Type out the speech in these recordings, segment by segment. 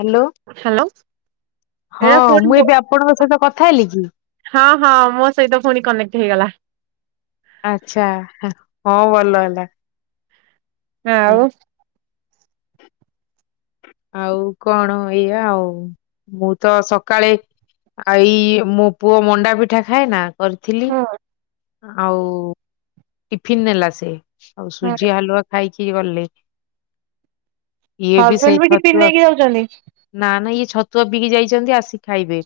Hello hello. ହଁ ଏଇଟା ପୁଣି ମୁଁ ମୋ ଏବେ ଆପଣଙ୍କ ସହିତ କଥା ହେଲି କି? ହଁ ହଁ ମୋ ସହିତ ପୁଣି କନେକ୍ଟ ହେଇଗଲା। ଆଚ୍ଛା ହଁ ଭଲ ହେଲା। ଆଉ ଆଉ କଣ ଏଇଆ ଆଉ। ମୁଁ ତ ସକାଳେ ଆଇ ମୋ ପୁଅ ମଣ୍ଡା ପିଠା ଖାଏ ନା କରିଥିଲି ହୁଁ ଆଉ ଟିଫିନ୍ ନେଲା ସେ। ଆଉ ହୁଁ ସୁଜି ହାଲୁଆ ଖାଇକି ଗଲେ ଇଏ ବି ସେ ସେଇ ହଜବେଣ୍ଡ ଟିଫିନ ଛତୁଆ ନେଇକି ଯାଉଛନ୍ତି? ନା ନା ଇଏ ଛ ଛତୁଆ ପିଇିକି ଯାଇଚନ୍ତି ଆସିକି ଖାଇବେ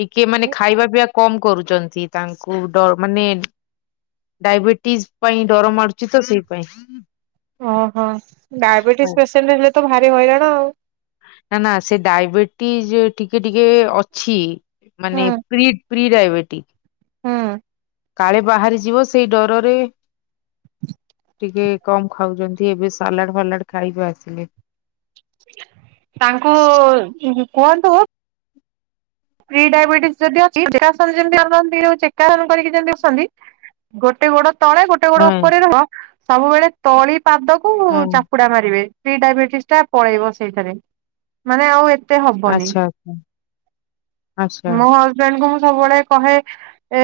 ଟିକେ ମାନେ ଖାଇବା ପିଇଆ କମ୍ କରୁଚନ୍ତି ତାଙ୍କୁ ଡ ମାନେ ଡାଇବେଟିଜ ପାଇଁ ଡର ମାଡୁଚି ତ ସେଇ ପାଇଁ। ଓହୋ ଡାଇବେଟିସ୍ ପେସେଣ୍ଟ ହେଲେ ତ ଭାରି ହଇରାଣ ଆଉ। ନା ନା ସେ ଡାଇବେଟିଜ ଟିକେ ଟିକେ ଅଛି। ହୁଁ ମାନେ ପ୍ରି ପ୍ରିଡାଏବେଟିିକ୍ ହୁଁ। କାଳେ ବାହାରି ଯିବ ସେଇ ଡରରେ ଟିକେ କମ୍ ଖାଉଚନ୍ତି। ଏବେ ସାଲାଡ ଫାଲାଡ ଖାଇବେ ଆସିଲେ। ତାଙ୍କୁ ଉଁ କୁହନ୍ତୁ ପ୍ରି ଡାଇବେଟିସ୍ ଯଦି ଚେକାସନ ଯେମିତି କରନ୍ତି ଚେକାସନ କରିକି ଯେମିତି ବସନ୍ତି ଗୋଟେ ଗୋଡ ତଳେ ଗୋଟେ ଗୋଡ ହଁ ଉପରେ ରହିବ ସବୁବେଳେ ତଳି ପାଦକୁ ହଁ ଚାପୁଡା ମାରିବେ। ପ୍ରି ଡାଇବେଟିସ୍ ଟା ପଳେଇବ ସେଇଥେରେ ମାନେ ଆଉ ଏ ଆଚ୍ଛା। ଆଚ୍ଛା ମୋ ହଜବେ ଣ୍ଡଙ୍କୁ ମୁଁ ସବୁବେଳେ କହେ ଏ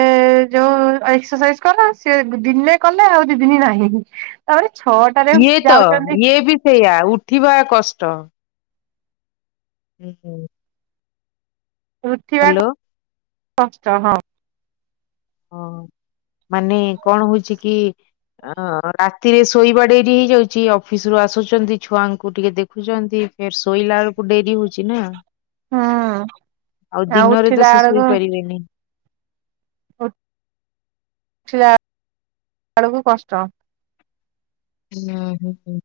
ଯୋଉ ଏକ୍ସରସାଇଜ କର। ସେ ଦିନେ କଲେ ଆଉ ଦି ଦିନି ନାହିଁ। ତା ପରେ ଇଏ ତ ଇଏ ବି ସେଇଆ ଉଠିବା କଷ୍ଟ। ଉଁ ହୁଁ। ଉଠିବା ହ୍ୟାଲୋ କଷ୍ଟ ହଁ। ହଁ ମାନେ କଣ ହଉଚି କି? ଅଁ ରାତିରେ ଶୋଇବା ଡେରି ହେଇଯାଉଚି ଅଫିସ ରୁ ଆସୁଚନ୍ତି ଛୁଆଙ୍କୁ ଟିକେ ଦେଖୁଚନ୍ତି। ଫେରେ ଶୋଇଲା ବେଳକୁ ଡେରି ହଉଚି ନା। ହୁଁ ଆଉ ଦିନରେ ତ ସେ ଶୋଇ ପାରିବେନି। ଉ ଉଠିଲା ଏଳକୁ କଷ୍ଟ। ଉଁ ହୁଁ ହୁଁ।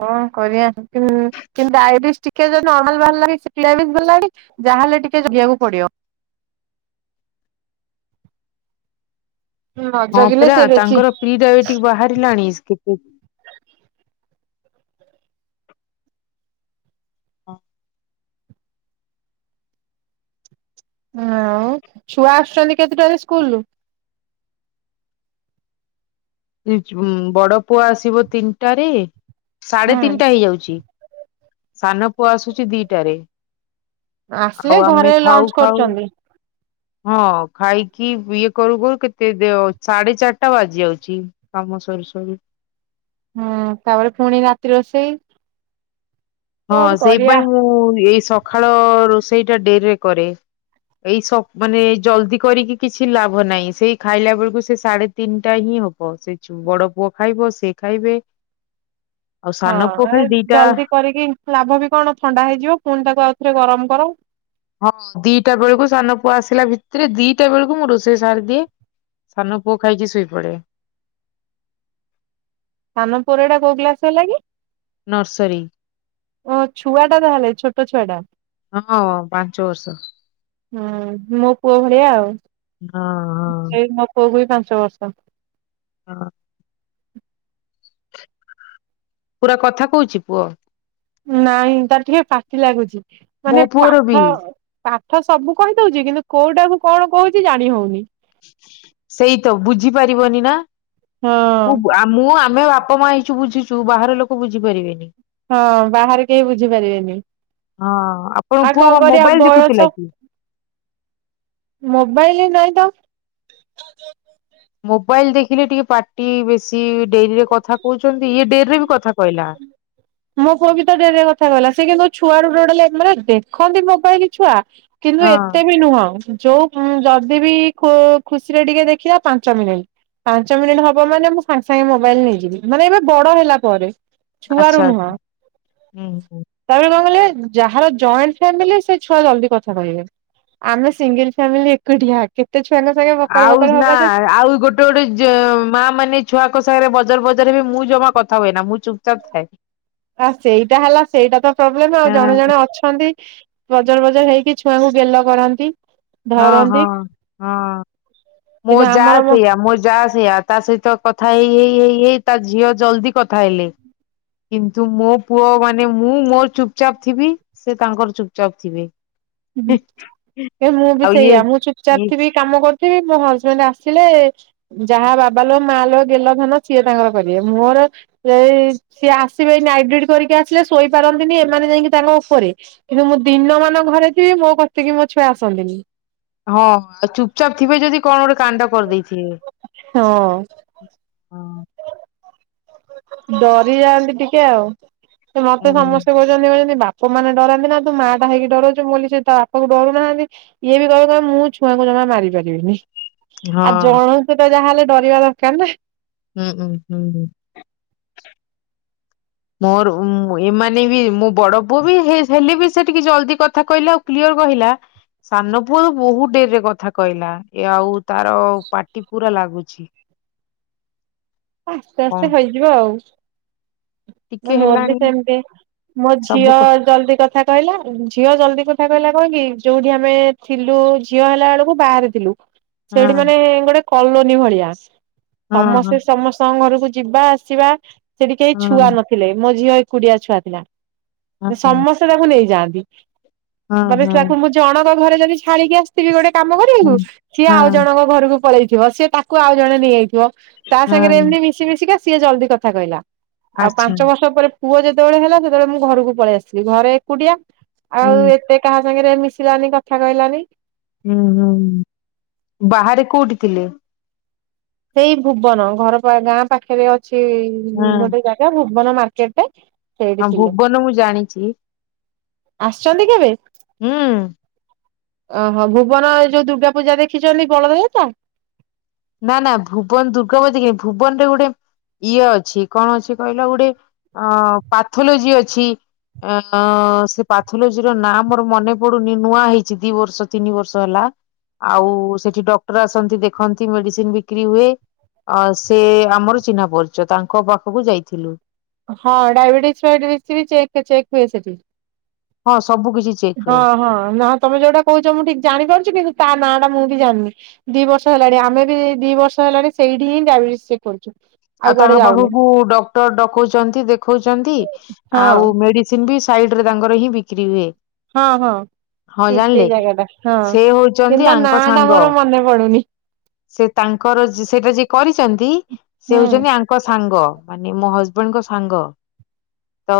କଣ କରିବା? ତାହେଲେ ଟିକେ ଜଗିବାକୁ ପଡିବ? [inaudible] ନ ହଁ ଜଗିଲେ ପରା ସେ ବେଶୀ ତାଙ୍କର ପ୍ରି ଡାଇବେଟିକ ବାହାରିଲାଣି [unintelligible] ହଁ। ଆଉ ଛୁଆ ଆସୁଛନ୍ତି କେତେଟାରେ ସ୍କୁଲୁ? ଦି ଯୁମ୍ ବଡ ପୁଅ ଆସିବ ତିନିଟାରେ ସାଢେ ହୁଁ ତିନିଟା ହେଇଯାଉଛି। ସାନ ପୁଅ ଆସୁଛି ଦିଟାରେ। ଆସିଲେ ଆଉ ଘରେ ଆମେ ଲଞ୍ଚ ଖାଉ ଖାଉ କରୁଛନ୍ତି ହଁ ଖାଇକି ଇଏ କରୁ କରୁ କେତେ ଦେୟ ସାଢେ ଚାରିଟା ବାଜି ଯାଉଛି ତାଙ୍କୁ କାମ ସରୁ ସରୁ ହୁଁ ତାପରେ ପୁଣି ରାତି ରୋଷେଇ? ହଁ କଣ କରିବା ସେଇପାଇ ମୁଁ ଏଇ ସକାଳ ରୋଷେଇ ଟା ଡେରିରେ କରେ। ଏଇ ସ ମାନେ ଜଲଦି କରିକି କିଛି ଲାଭ ନାହିଁ ସେଇ ଖାଇଲା ବେଳକୁ ସେ ସାଢେ ତିନିଟା ହିଁ ହିଁ ହବ ସେ ବଡ ପୁଅ ଖାଇବ ସେ ଖାଇବେ। ଆଉ ହଁ ସାନ ପୁଅ ଖାଲି ଆ ଦିଟା ଜଲଦି କରିକି ଲାଭ ବି କଣ ଥଣ୍ଡା ହେଇଯିବ ପୁଣି ତାକୁ ଆଉ ଥରେ ଗରମ କର। ହଁ ଦିଟା ବେଳକୁ ସାନ ପୁଅ ଆସିଲା ଭିତରେ ଦିଟା ବେଳକୁ ମୁଁ ରୋଷେଇ ସାରି ଦିଏ। ସାନ ପୁଅ ଖାଇକି ଶୋଇପଡେ‌। ସାନ ପୁଅର ଏଇଟା କୋଉ ଗ୍ଲାସ ହେଲା କି? ନର୍ସରୀ। ଓ ଛୁଆ ଟା ତାହେଲେ ଛୋଟ ଛୁଆ ଟା। ଅ ହଁ ପାଞ୍ଚ ବର୍ଷ। ହୁଁ ମୋ ପୁଅ ଭଳିଆ ଆଉ। ହଁ ହଁ। ଏଇ ମୋ ପୁଅକୁ ବି ପାଞ୍ଚ ବର୍ଷ। ହଁ। ପୁରା କଥା କହୁଛି ପୁଅ। ନାଇଁ ତାର ଟିକେ ପାଟି ଲାଗୁଛି ମୋ ମାନେ ପୁଅର ବି ପାଠ ପାଠ ସବୁ କହିଦଉଛି କିନ୍ତୁ କୋଉଟାକୁ କଣ କହୁଛି ଜାଣି ହଉନି। ସେଇ ତ ବୁଝିପାରିବନି ନା ମୁଁ ହଁ ବୁ‌ ମୁଁ ଆ ଆମେ ବାପା ମା ହେଇଛୁ ବୁଝୁଛୁ ବାହାର ଲୋକ ବୁଝିପାରିବେନି। ହଁ ବାହାରେ କେହି ବୁଝିପାରିବେନି। ହଁ ଆପଣଙ୍କ ଆଉ ପୁଅ କଣ କ କରିବା ମୋବାଇଲ ବୟସ ଦେଖୁଥିଲା କି? ମୋବାଇଲ ନାଈ ତ। ମୋବାଇଲ ଦେଖିଲେ ଟିକେ ପାର୍ଟି ବେଶୀ ଡେରିରେ କଥା କହୁଛନ୍ତି ଇଏ ଡେରିରେ ବି କଥା କହିଲା। ମୋ ପୁଅ ବି ତ ଡେରିରେ କଥା କହିଲା ସେ କିନ୍ତୁ ଛୁଆରୁ ଡଲେ ମାନେ ଦେଖନ୍ତି ମୋବାଇ ଛୁଆ କିନ୍ତୁ ହଁ ଏତେ ବି ନୁହଁ। ଯୋଉ ଉମ୍ ଯଦି ବିି ଖୁ ଖୁସିରେ ଟିକେ ଦେଖିବ ପାଞ୍ଚ ମିନିଟ୍। ପାଞ୍ଚ ମିନିଟ୍ ହବ ମାନେ ମୁଁ ସାଙ୍ଗେ ସାଙ୍ଗେ ମୋବାଇଲ ନେଇଯିବି ମାନେ ଏବେ ବଡ଼ ହେଲା ପରେ। ଛୁଆରୁ ଆଚ୍ଛା ନୁହଁ ଆଚ୍ଛା ହୁଁ ହୁଁ। ତାପରେ କଣ କହିଲେ? ଯାହାର ଜଏଣ୍ଟ ଫ୍ୟାମିଲି ସେ ଛୁଆ ଜଲଦି କଥା କହିବେ। ଆମେ ସିଙ୍ଗଲ ଫ୍ୟାମିଲି ଏକୁଟିଆ କେ ଆଉ ନା ଆଉ ଗୋଟେ ଗୋଟେ ଯୋ ମା ମାନେ ଛୁଆଙ୍କ ସାଙ୍ଗରେ ବ ବଜର ବଜର ହେବେ ମୁଁ ଜମା କଥା ହୁଏ ନା ମୁଁ ଚୁପଚାପ ଥାଏ। ଆଉ ସେଇଟା ହେଲା ସେଇଟା ତ ପ୍ରୋବ୍ଲେମ ଆଉ ଜଣେ ଜଣେ ଅଛନ୍ତି ବଜର ବଜର ହେଇକି ଛୁଆଙ୍କୁ ଗେଲ କରନ୍ତି। ହଁ ହଁ ଧରନ୍ତି ହଁ। ମୋ କିନ୍ତୁ ଯା ଆମର ସେଇୟା ମୋ ଯା ସେୟା ତା ସହିତ କଥା ହେଇ ହେଇ ହେଇ ହେଇ ତା ଝିଅ ଜଲଦି କଥା ହେଲେ। କିନ୍ତୁ ମୋ ପୁଅ ମାନେ ମୁଁ ମୋର ଚୁପଚାପ ଥିବି ସେ ତାଙ୍କର ଚୁପଚାପ ଥିବେ। ହୁଁ ଏ ମୁଁ ବି ଆଉ ଇଏ ସେଇଆ ମୁଁ ଚୁପ ଚାପ ଇଏ ଥିବି କାମ କରୁ ଥିବି‌ ମୋ ହଜବେଣ୍ଡ ଆସିଲେ ଯାହା ବାବା ଲୋ ମା ଲୋ ଗେଲ ଧନ ସିଏ ତାଙ୍କର କରିବେ ମୋର। ଏଇ ସିଏ ଆସିବେ ନାଇଟ ଡିଉଟି‌ କରିକି ଆସିଲେ ଶୋଇପାରନ୍ତିନି ଏମାନେ ଯାଇକି ତାଙ୍କ ଉପରେ। କିନ୍ତୁ ମୁଁ ଦିନ ମାନ ଘରେ ଥିବି ମୋ କତିକି ମୋ ଛୁଆ ଆସନ୍ତିନି। ହଁ ଚୁପଚାପ୍ ଥିବେ ଯଦି କଣ ଗୋଟେ କାଣ୍ଡ କରିଦେଇଥିବେ। ହଁ। ହଁ ଡରି ଯାଆନ୍ତି ଟିକେ ଆଉ ଏ ମତେ ହୁଁ ସମସ୍ତେ କହୁଛନ୍ତି କହୁଛନ୍ତି ବା ପ ମାନେ ଡରାନ୍ତି ନା ତୁ ମା ଟା ହେଇକି ଡରଉଛୁ ମୁଁ କଇଲି ସେ ତା ବାପାକୁ ଡରୁ ନାହାନ୍ତି ଇଏ ବି କିହିବେ କହିବେ ମୁଁ ଛୁଆଙ୍କୁ ଜ ମା‌ ମାରିପାରିବିନି ହଁ ଆଉ ଜଣକୁ ତ ଯାହା ହେଲେ ଡରିବା ଦରକାର ନା। ହୁଁ ହୁଁ। ମୋର ଉମ୍ ଏମାନେ ବି ମୋ ବଡ ପୁଅବି ହେ ହେଲେ ବି ସେ ଟିକେ ଜଲଦି କଥା କହିଲା ଆଉ କ୍ଲି ଅର କହିଲା ସାନପୁଅ ବହୁତ ଡେରିରେ କଥା କହିଲା ଏ ଆଉ ତାର ପାଟି ପୁରା ଲାଗୁଛି। ଆସ୍ତେ କଣ ଆସ୍ତେ ହେଇଯିବ ଆଉ। ଟିକେ ମୋର ବି ହେଲାଣି ସେମିତି ମୋ ସବୁ ଝିଅ କ ଜଲଦି କଥା କହିଲା ଝିଅ ଜଲଦି କଥା କହିଲା କଣ କି ଯୋଉଠି ଆମେ ଥିଲୁ ଝିଅ ହେଲା ବେଳକୁ ବାହାରେ ଥିଲୁ। ସେଇଠି ହଁ ମାନେ ଗୋଟେ କଲୋନୀ ଭଳିଆ। ହଁ ହଁ। ତାଙ୍କ ଘରକୁ ଯିବା ଆସିବା ସେଠି କେହି ହଁ ଛୁଆ ନଥିଲେ ମୋ ଝିଅ ଏକୁଟିଆ ଛୁଆ ଥିଲା। ହଁ ହଁ ସମସ୍ତେ ତାକୁ ନେଇଯାଆନ୍ତି ମାନେ ହଁ ହଁ ତାକୁ ମୁଁ ଜଣ ଙ୍କ ଘରେ ଯଦି ଛାଡ଼ିକି ଆସିଥିବି ଗୋଟେ କାମ କରିବାକୁ ହଁ ସିଏ ହଁ ଆଉ ଜଣଙ୍କ ଘରକୁ। ପଳେଇଥିବ ସେ ତାକୁ ଆଉ ଜଣେ ନେଇଯାଇଥିବ। ତା ସାଙ୍ଗରେ ହଁ ଏମତି ମିଶି ମିଶିକା ସିଏ ଜଲ୍ଦି କଥା କହିଲା ଆଉ ଆଚ୍ଛା ପାଞ୍ଚ ବର୍ଷ ପରେ। ପୁଅ ଯେତେବେଳେ ହେଲା ସେତେବେଳେ ମୁଁ ଘରକୁ ପଳେଇ ଆସିଥୀଲି ଘରେ ଏକୁଟିଆ ହୁଁ ଆଉ ଏତେ କାହା। ସାଙ୍ଗରେ ମିଶିଲାନି କଥା କହିଲାନି। ହୁଁ ହୁଁ ବାହାରେ କୋଉଠି ଥିଲେ। ସେଇ ଭୁବନ ଘର ପାଖ ଗାଁ ପାଖରେ ଅଛି ହଁ ଗୋଟେ ଜାଗା ଭୁବନ ମାର୍କେଟ ଟେ। ହଁ ଭୁବନ ମୁଁ ଜାଣିଚି। ଆସିଛନ୍ତି କେବେ। ହୁଁ ଓହୋ ଭୁବନ ଏ ଯୋଉ ଦୁର୍ଗା ପୂଜା ଦେଖିଛନ୍ତି ବଳଦ ଯାତ୍ରା। ନା ନା ଭୁବନ ଦୁର୍ଗା ପୁଜା ଦେଖିନି ଭୁବନ ରେ ଗୋଟେ। ଇଏ ଅଛି କଣ ଅଛି କହିଲ ଗୋଟେ ଅଁ ପାଥୋଲୋଜି ଅଛି। ଏ ନ ସେ ପାଥୋଲୋଜିର ନାଁ ମୋର ମନେ ପଡ଼ୁନି ନୂଆ ହେଇଛି ଦି ବର୍ଷ ତିନି ବର୍ଷ ହେଲା। ଆଉ ସେଠି ଡକ୍ଟର ଆସନ୍ତି ଦେଖନ୍ତି ମେଡ଼ିସିନ୍ ବିକ୍ରି ହୁଏ। ଅ ସେ ଆମର ଚିହ୍ନା ପରିଚ ତାଙ୍କ ପାଖକୁ ଯାଇଥିଲୁ। ହଁ ଡାଏବେଟିସି ଫାଏବେଟିସି ବି ଚେକ୍ ଚେକ୍ ହୁଏ ସେଟି। ହଁ ସବୁ କିଛି ଚେକ୍ ହଁ ହୁଏ। ହଁ ନାହ ତମେ ଯୋଉଟା କହୁଚ ମୁଁ ଠିକ୍ ଜାଣିପାରୁଚି କିନ୍ତୁ ତା ନାଁ ଟା। ମୁଁ ବି ଜାଣିନି ଦି ବର୍ଷ ହେଲାଣି ଆମେ ଏଇ ବି ଦି ବର୍ଷ ହେଲାଣି ସେଇଠି ହିଁ ଡାଇବେଟିସ୍ ଚେକ୍ କରୁଚୁ। ଆଉ ତାଙ୍କ ପାଖକୁ ଡକ୍ଟର ଡକଉଛନ୍ତି ଦେଖଉଛନ୍ତି ହଁ ଆଉ ମେଡ଼ିସିନ୍। ବି ସାଇଡ଼ରେ ତାଙ୍କର ହିଁ ବିକ୍ରି ହୁଏ। ହଁ ହଁ। ହଁ ଠିକ୍ ସେ ଜାଣିଲେ ଜାଗା ଟା ହଁ ସେ ହଉଛନ୍ତି କିନ୍ତୁ ଆଙ୍କ ନାଟା ସାଙ୍ଗ। ମୋର ମନେ ପଡ଼ୁନି। ସେ ତାଙ୍କର ସେ ସେଇଟା ଯିଏ କରିଛନ୍ତି ସେ ହୁଁ ହଉଛନ୍ତି ଆଙ୍କ ସାଙ୍ଗ। ମାନେ ମୋ ହଜବେଣ୍ଡଙ୍କ ସାଙ୍ଗ। ତ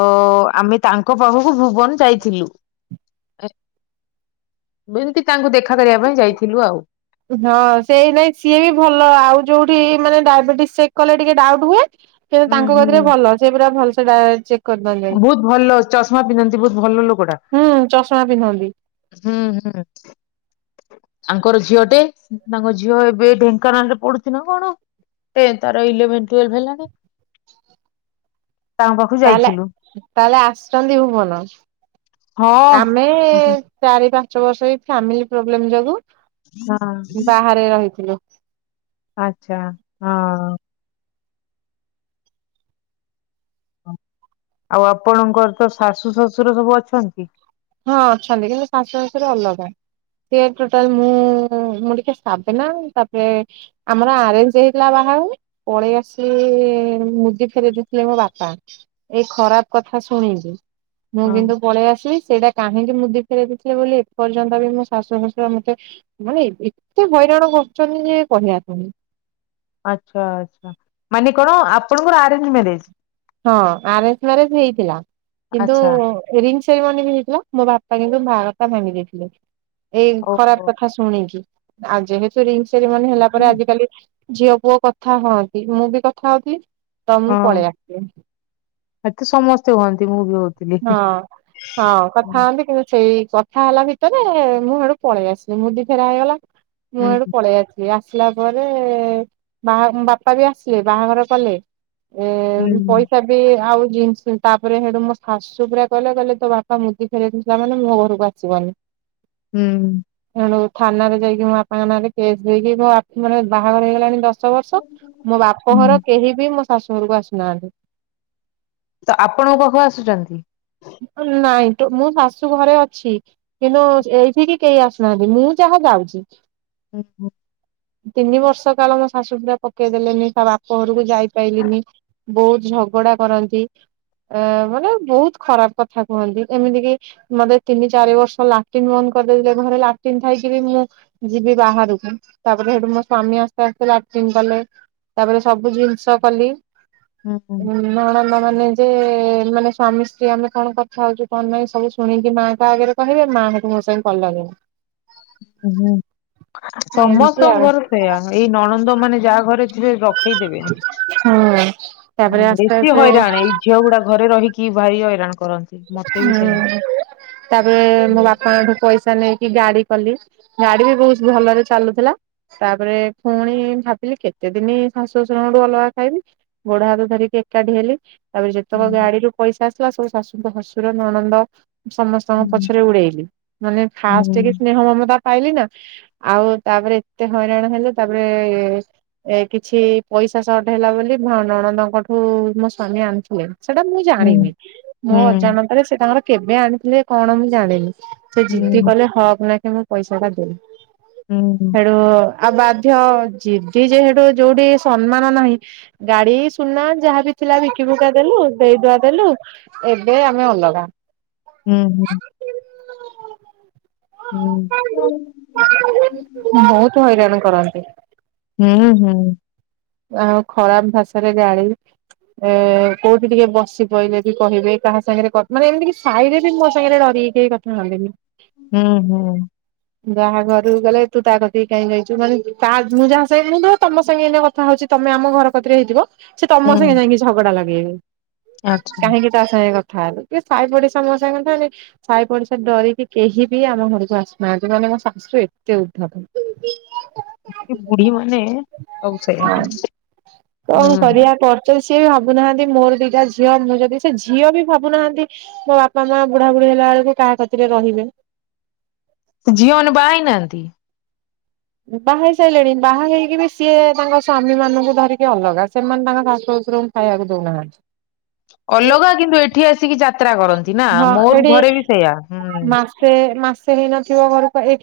ଆମେ ତାଙ୍କ ପାଖକୁ ଭୁବନ ଯାଇଥିଲୁ। ଏମିତି ତାଙ୍କୁ ଦେଖା କରିବା ପାଇଁ ଯାଇଥିଲୁ ଆଉ। ହଁ ସେଇ ନାଇଁ ସିଏ ବି ଭଲ ଆଉ ଯୋଉଠି ମାନେ ଡାଇବେଟିସ ଚେକ୍ କଲେ ଟିକେ ଡାଉଟ୍ ହୁଏ। କିନ୍ତୁ ହୁଁ ତାଙ୍କ କତିରେ ହୁଁ। ଭଲ ସେ ପୁରା ଭଲ ସେ ଡା ଚେକ୍ କରିଦିଅନ୍ତି। ବହୁତ ଭଲ ଚଷମା ପିନ୍ଧନ୍ତି ବହୁତ ଭଲ ଲୋକଟା। ହୁଁ ଚଷମା ପିନ୍ଧନ୍ତି। ହୁଁ ହୁଁ। ଆଙ୍କର ଝିଅ ଟେ ତାଙ୍କ ଝିଅ ଏବେ ଢେଙ୍କାନାଳ ରେ ପଡ଼ୁଚି ନା କଣ। ଏଁ ଇଲେଭେନ ଟୁଏଲ୍ଭ ହେଲାଣି ତାଙ୍କ ପାଖକୁ ତାହେଲେ ଯାଇଥିଲୁ। ତାହେଲେ ଆସିଛନ୍ତି ଭୁବନ ହଁ। ଆମେ ହଁ ଚାରି ପାଞ୍ଚ ପାଞ୍ଚ ବର୍ଷ ହେଇ ଫ୍ୟାମିଲି ପ୍ରୋବ୍ଲେମ ଯୋଗୁ ବାହାରେ ରହିଥିଲୁ। ଆଛା ହଁ। ଆଉ ଆପଣଙ୍କର ତ ଶାଶୁ ଶଶୁର ସବୁ ଅଛନ୍ତି। ହଁ ଅଛନ୍ତି କିନ୍ତୁ ଶାଶୁ ଶଶୁର ଅଲଗା। ସେ ଟୋଟାଲ ମୁଁ ମୁଁ ଟିକେ ସାବେନା ତାପରେ ଆମର ଆରେଞ୍ଜ ହେଇଥିଲା ବା ଆଉ ପଳେଇ ଆସି ମୁଦି ଫେରେଇ ଦେଇଥିଲେ ମୋ ବାପା ଏଇ ଖରାପ କଥା ଶୁଣିବି ମୁଁ ହଁ। କିନ୍ତୁ ପଳେଇ ଆସିବି ସେଇଟା କାହିଁକି ମୁଁଦି ଫେରେଇ ଦେଇ ଥିଲେ ବୋଲି ଏପର୍ଯ୍ୟନ୍ତ ବି ମୋ ଶାଶୁ ଶଶୁର ମତେ ମାନେ ଏତେ ହଇରାଣ କରିଚନ୍ତି ଯେ କହିବାକୁ ନାଇଁ। ଆଚ୍ଛା ଆଚ୍ଛା ମାନେ କଣ ଆପଣଙ୍କର ଆରେଞ୍ଜ ମ୍ୟାରେଜ। ହଁ ଆରେଜ ମାରେଜ ହେଇଥିଲା କିନ୍ତୁ ଆଚ୍ଛା ରିଙ୍ଗସ ସେଇ ମାନେ ବି ହେଇଥିଲା ମୋ ବାପା କିନ୍ତୁ ବାହାଘରଟା ଭାଙ୍ଗି ଦେଇଥିଲେ ଏଇ ଖରାପ ଓହୋ କଥା ଶୁଣିକି। ଆ ଯେହତୁ ରିଙ୍ଗ ସେରିମନି ହେଲା ପରେ ଆଜିିକାଲି ଝିଅ ପୁଅ କଥା ହଅନ୍ତି ମୁଁ ବି କଥା ହଉଥିଲି ତ ମୁଁ ପଳେଆ ଏଠିତ ସମସ୍ତେ ହୁଅନ୍ତି ମୁଁ ବି ହଉ ହଁ ହଁ କଥା ହନ୍ତି କିନ୍ତୁ ଛେଇ କଥା ହେଲା ଭିତରେ ମୁଁ ହେଟୁ ପଳେଇ ଆସିଲି ମୁଦି ଫେରା ହେଇଗଲା ମୁଁ ହେଟୁ ପଳେଇ ଆସି ଏ ଆସିଲା ପରେ ବାହା ବାପା ବି ଆସିଲେ ବାହାଘର କଲେ। ହୁଁ ଏଁ ପଇସା ବି ଆଉ ଜିନ୍‌ସ ତାପରେ ହେଡୁ ମ ସାସୁ ପୁରା କଇଲେ କଇଲେ ତୋ ବାପା ମୁଦି ଫେରାଇଥିଲା ମାନେ ମୋ ଘରକୁ ଆସିବନି। ହୁଁ। ସେଠୁ ଥାନାରେ ଯାଇକି ମୋ ବାପାଙ୍କ ନାଁ ରେ କେସ୍ ଦେଇକି ମୋ ଆ ମାନେ ବାହାଘର ହେଇଗଲାଣି ଦଶ ପାଞ୍ଚ ବର୍ଷ ମୋ ବାପ ଘର ହୁଁ କେହି ବି ମୋ ଶାଶୁ ଘରକୁ ଆସୁନାହାନ୍ତି। ତ ଆପଣଙ୍କ ପାଖକୁ ଆସୁଚନ୍ତି? ନାଇଁ ଟୁ ମୁଁ ଶାଶୁ ଘରେ ଅଛି କିନ୍ତୁ ଏଇଠିକି କେହି ଆସୁନାହାନ୍ତି ମୁଁ ଯାହା ହଁ ଯାଉଚି। ହୁଁ ହୁଁ। ତିନି ବର୍ଷ କାଳ ମୋ ଶାଶୁ ପୁରା ପକେଇଦେଲେନି ତା ବାପ ଘରକୁ ଯାଇ ଯାଇପାଇଲିନି। ବହୁତ୍‌ ଝଗଡା କରନ୍ତିଏଁ ମାନେ ବହୁତ୍‌ ଖରାପ୍ କଥା କୁହନ୍ତି ଏମିତି କିି ମତେ ତିନି ଚାରି ବର୍ଷ ଲାଟିନ୍ ବନ୍ଦ କରିଦେଇଥିଲେ ଘରେ ଲାଟିନ୍ ଥାଇକି ଇକି ମୁଁ ଯିବି ମୁଁ ଯିବି ବାହାରୁକୁ ତାପରେ ସେଠୁ ମୋ ସ୍ଵାମୀ ଆସ୍ତେ ଆସ୍ତେ ଲାଟିନ୍ କଲେ। ତାପରେ ସବୁ ଜିନ୍‌ଷ କଲି। ହୁଁ ହୁଁ ନଣନ୍ଦ ମାନେ ଯେ ମାନେ ସ୍ଵାମୀ ସି କି ଆମେ କଣ କଥା ହଉଛୁ କଣ ନାଇଁ ସବୁ ଶୁଣିକି ମାଆଙ୍କ ଆଗରେ କହିବେ ମା ହେଟୁ ମୋ ସାଙ୍ଗେ କଳି ଲଗେଇବେ। ହୁଁ ଏମିତି ସମସ୍ତଙ୍କ ଆଉ ଘର ସେଇୟା ଏଇ ନଳନ୍ଦ ମାନେ ଯା ଘରେ ଥିବେ ରଖେଇଦେବେନି ହୁଁ। ତାପରେ ଆସ୍ତେ ବେଶୀ ଆସ୍ତେ ହଇରାଣ ଏଇ ଝିଅଗୁଡା ଘରେ ରହି କି ଭାଇ ହଇରାଣ କରନ୍ତି। ମତେ ବି ସେଇଆ। ହୁଁ ତାପରେ ହୁଁ ମୋ ବାପାଙ୍କଠୁ ପଇସା ନେଇକି ଗାଡି କଲି ଗାଡି ବି ବହୁତ୍‌ ଭଲରେ ଚାଲୁଥିଲା ତାପରେ ଫୁଣି ଭାବିଲି କେତେ ଦିନୀ ଶାଶୁ ଶଶୁରଙ୍କ ଠୁ ଅଲଗା ଖାଇବି ଗୋଡ ହାତ ଧରିକି ଏକାଠି ହେଲି। ତାପରେ ଯେତେକ ହୁଁ ଗାଡିରୁ ପଇସା ଆସିଲା ସବୁ ଶାଶୁଙ୍କ ଶଶୁର ନଣନ୍ଦ ସମସ୍ତଙ୍କ ହୁଁ ପଛରେ ଉଡେଇଲି ମାନେ ହୁଁ ଫାଷ୍ଟେକି ହୁଁ ସ୍ନେହ ମମତା ପାଇଲି ନା ଆଉ ତାପରେ ଏତେ ହଇରାଣ ହେଲେ ତାପ୍ରେ ଏ କିଛି ପଇସା ସଟ୍ ହେଲା ବୋଲି ଭ ନଣନ୍ଦଙ୍କଠୁ ମୋ ସ୍ଵାମୀ ଆଣିଥିଲେ। ସେଟା ମୁଁ ଜାଣିନି ମୋ ହୁଁ ଅଜାଣତରେ ସେ ତାଙ୍କର କେବେ ଆଣିଥିଲେ କଣ ମୁଁ ଜାଣିନି। ସେ ଜିଦି ହୁଁ। କଲେ ହକ୍ ନା କି ମୋ ପଇସା ଟା ଦେ ହୁଁ ସେଡୁ ଆଉ ବାଧ୍ୟ ଯିଦି ଯେହେଠୁ ଯୋଉଠି ସମ୍ମାନ ନାହିଁ ଗାଡି ସୁନା ଯାହାବି ଥିଲା ବିକି ବୁକା ଦେଲୁ ଦେଇଦୁଆ ଦେଲୁ ଏବେ ଆମେ ଅଲଗା। ବହୁତ୍‌ ହଇରାଣ କରନ୍ତି। ହୁଁ ହୁଁଉଁ। ଆଉ ଖରାପ୍ ଭାଷାରେ ଗାଳି। ଏଁ କୋଉଠି ଟିକେ ବସିପଇଲେ ବି କହିବେ କାହା ସାଙ୍ଗରେ କଥା ମାନେ ଏମିତି ସାହିରେ ବି ମୋ ସାଙ୍ଗରେ ରହି କି କେଇ କଥା ହନ୍ତିନି। ହୁଁ ହୁଁ। ଯାହା ଘରକୁ ଗଲେ ତୁ ତା କତିକି କାଇଁକି ଯାଇଚୁ ମାନେ ତା ମୁଁ ଯାହା ସଙ୍ଗେ ଧର ତମ ସଙ୍ଗେ ଏଇନା କଥା ହଉଚି ତମେ ଆମ ଘର କତିରେ ହେଇଥିବ ସେ ତମ ସାଙ୍ଗେ ଯାଇକି ଝଗଡା ଲଗେଇବେ। କାହିଁକି କଥା ହେଇଗଲ? ଥା ହେଲୁ ଇଏ ସାହି ପଡିଶା ମୋ ସାଙ୍ଗେ କଥା ହେଲେ ସାଇ ପଡିଶା ଡରିକି କେହି ବି ଆମ ଘରକୁ ଆସୁନାହାନ୍ତି ମାନେ ଆମ ଶାଶୁ ଏତେ ଉଦ୍ଧତ। ଏ ବୁଢ଼ୀମାନେ ସବୁ ସେଇଆ। ହଁ କଣ ହୁଁ, କରିବା ପରଚଉ ସିଏ ବି ଭାବୁନାହାନ୍ତି ମୋର ଦିଟା ଝିଅ ମୁଁ ଯଦି ସେ ଝିଅ ବି ଭାବୁନାହାନ୍ତି ମୋ ବାପା ମା ବୁଢାବୁଢ଼ୀ ହେଲା ବକୁ କାହା କତିରେ ରହିବେ? ଝିଅ ମାନେ ବାହା ହେଇନାହାନ୍ତି? ଉଁ ବାହା ହେଇ ସାରିଲେଣି ବାହା ହେଇକି ବି ସିଏ ତାଙ୍କ ସ୍ଵାମୀ ମାନଙ୍କୁ ଧରିକି ଅଲଗା ସେମାନେ ତାଙ୍କ ଶାଶୁ ଶଶୁର ଙ୍କୁ ଖାଇବାକୁ ଦେଉନାହାନ୍ତି। ଅଲଗା କିନ୍ତୁ ଏଠି ଆସିକି ଯା ତ୍ରା କରନ୍ତି ନା, ହଁ ମୋର ଏଠି ଘରେ ବି ସେଇୟଆ ହୁଁ। କେହି ନ ଥିବା ଘରକୁ ଏକ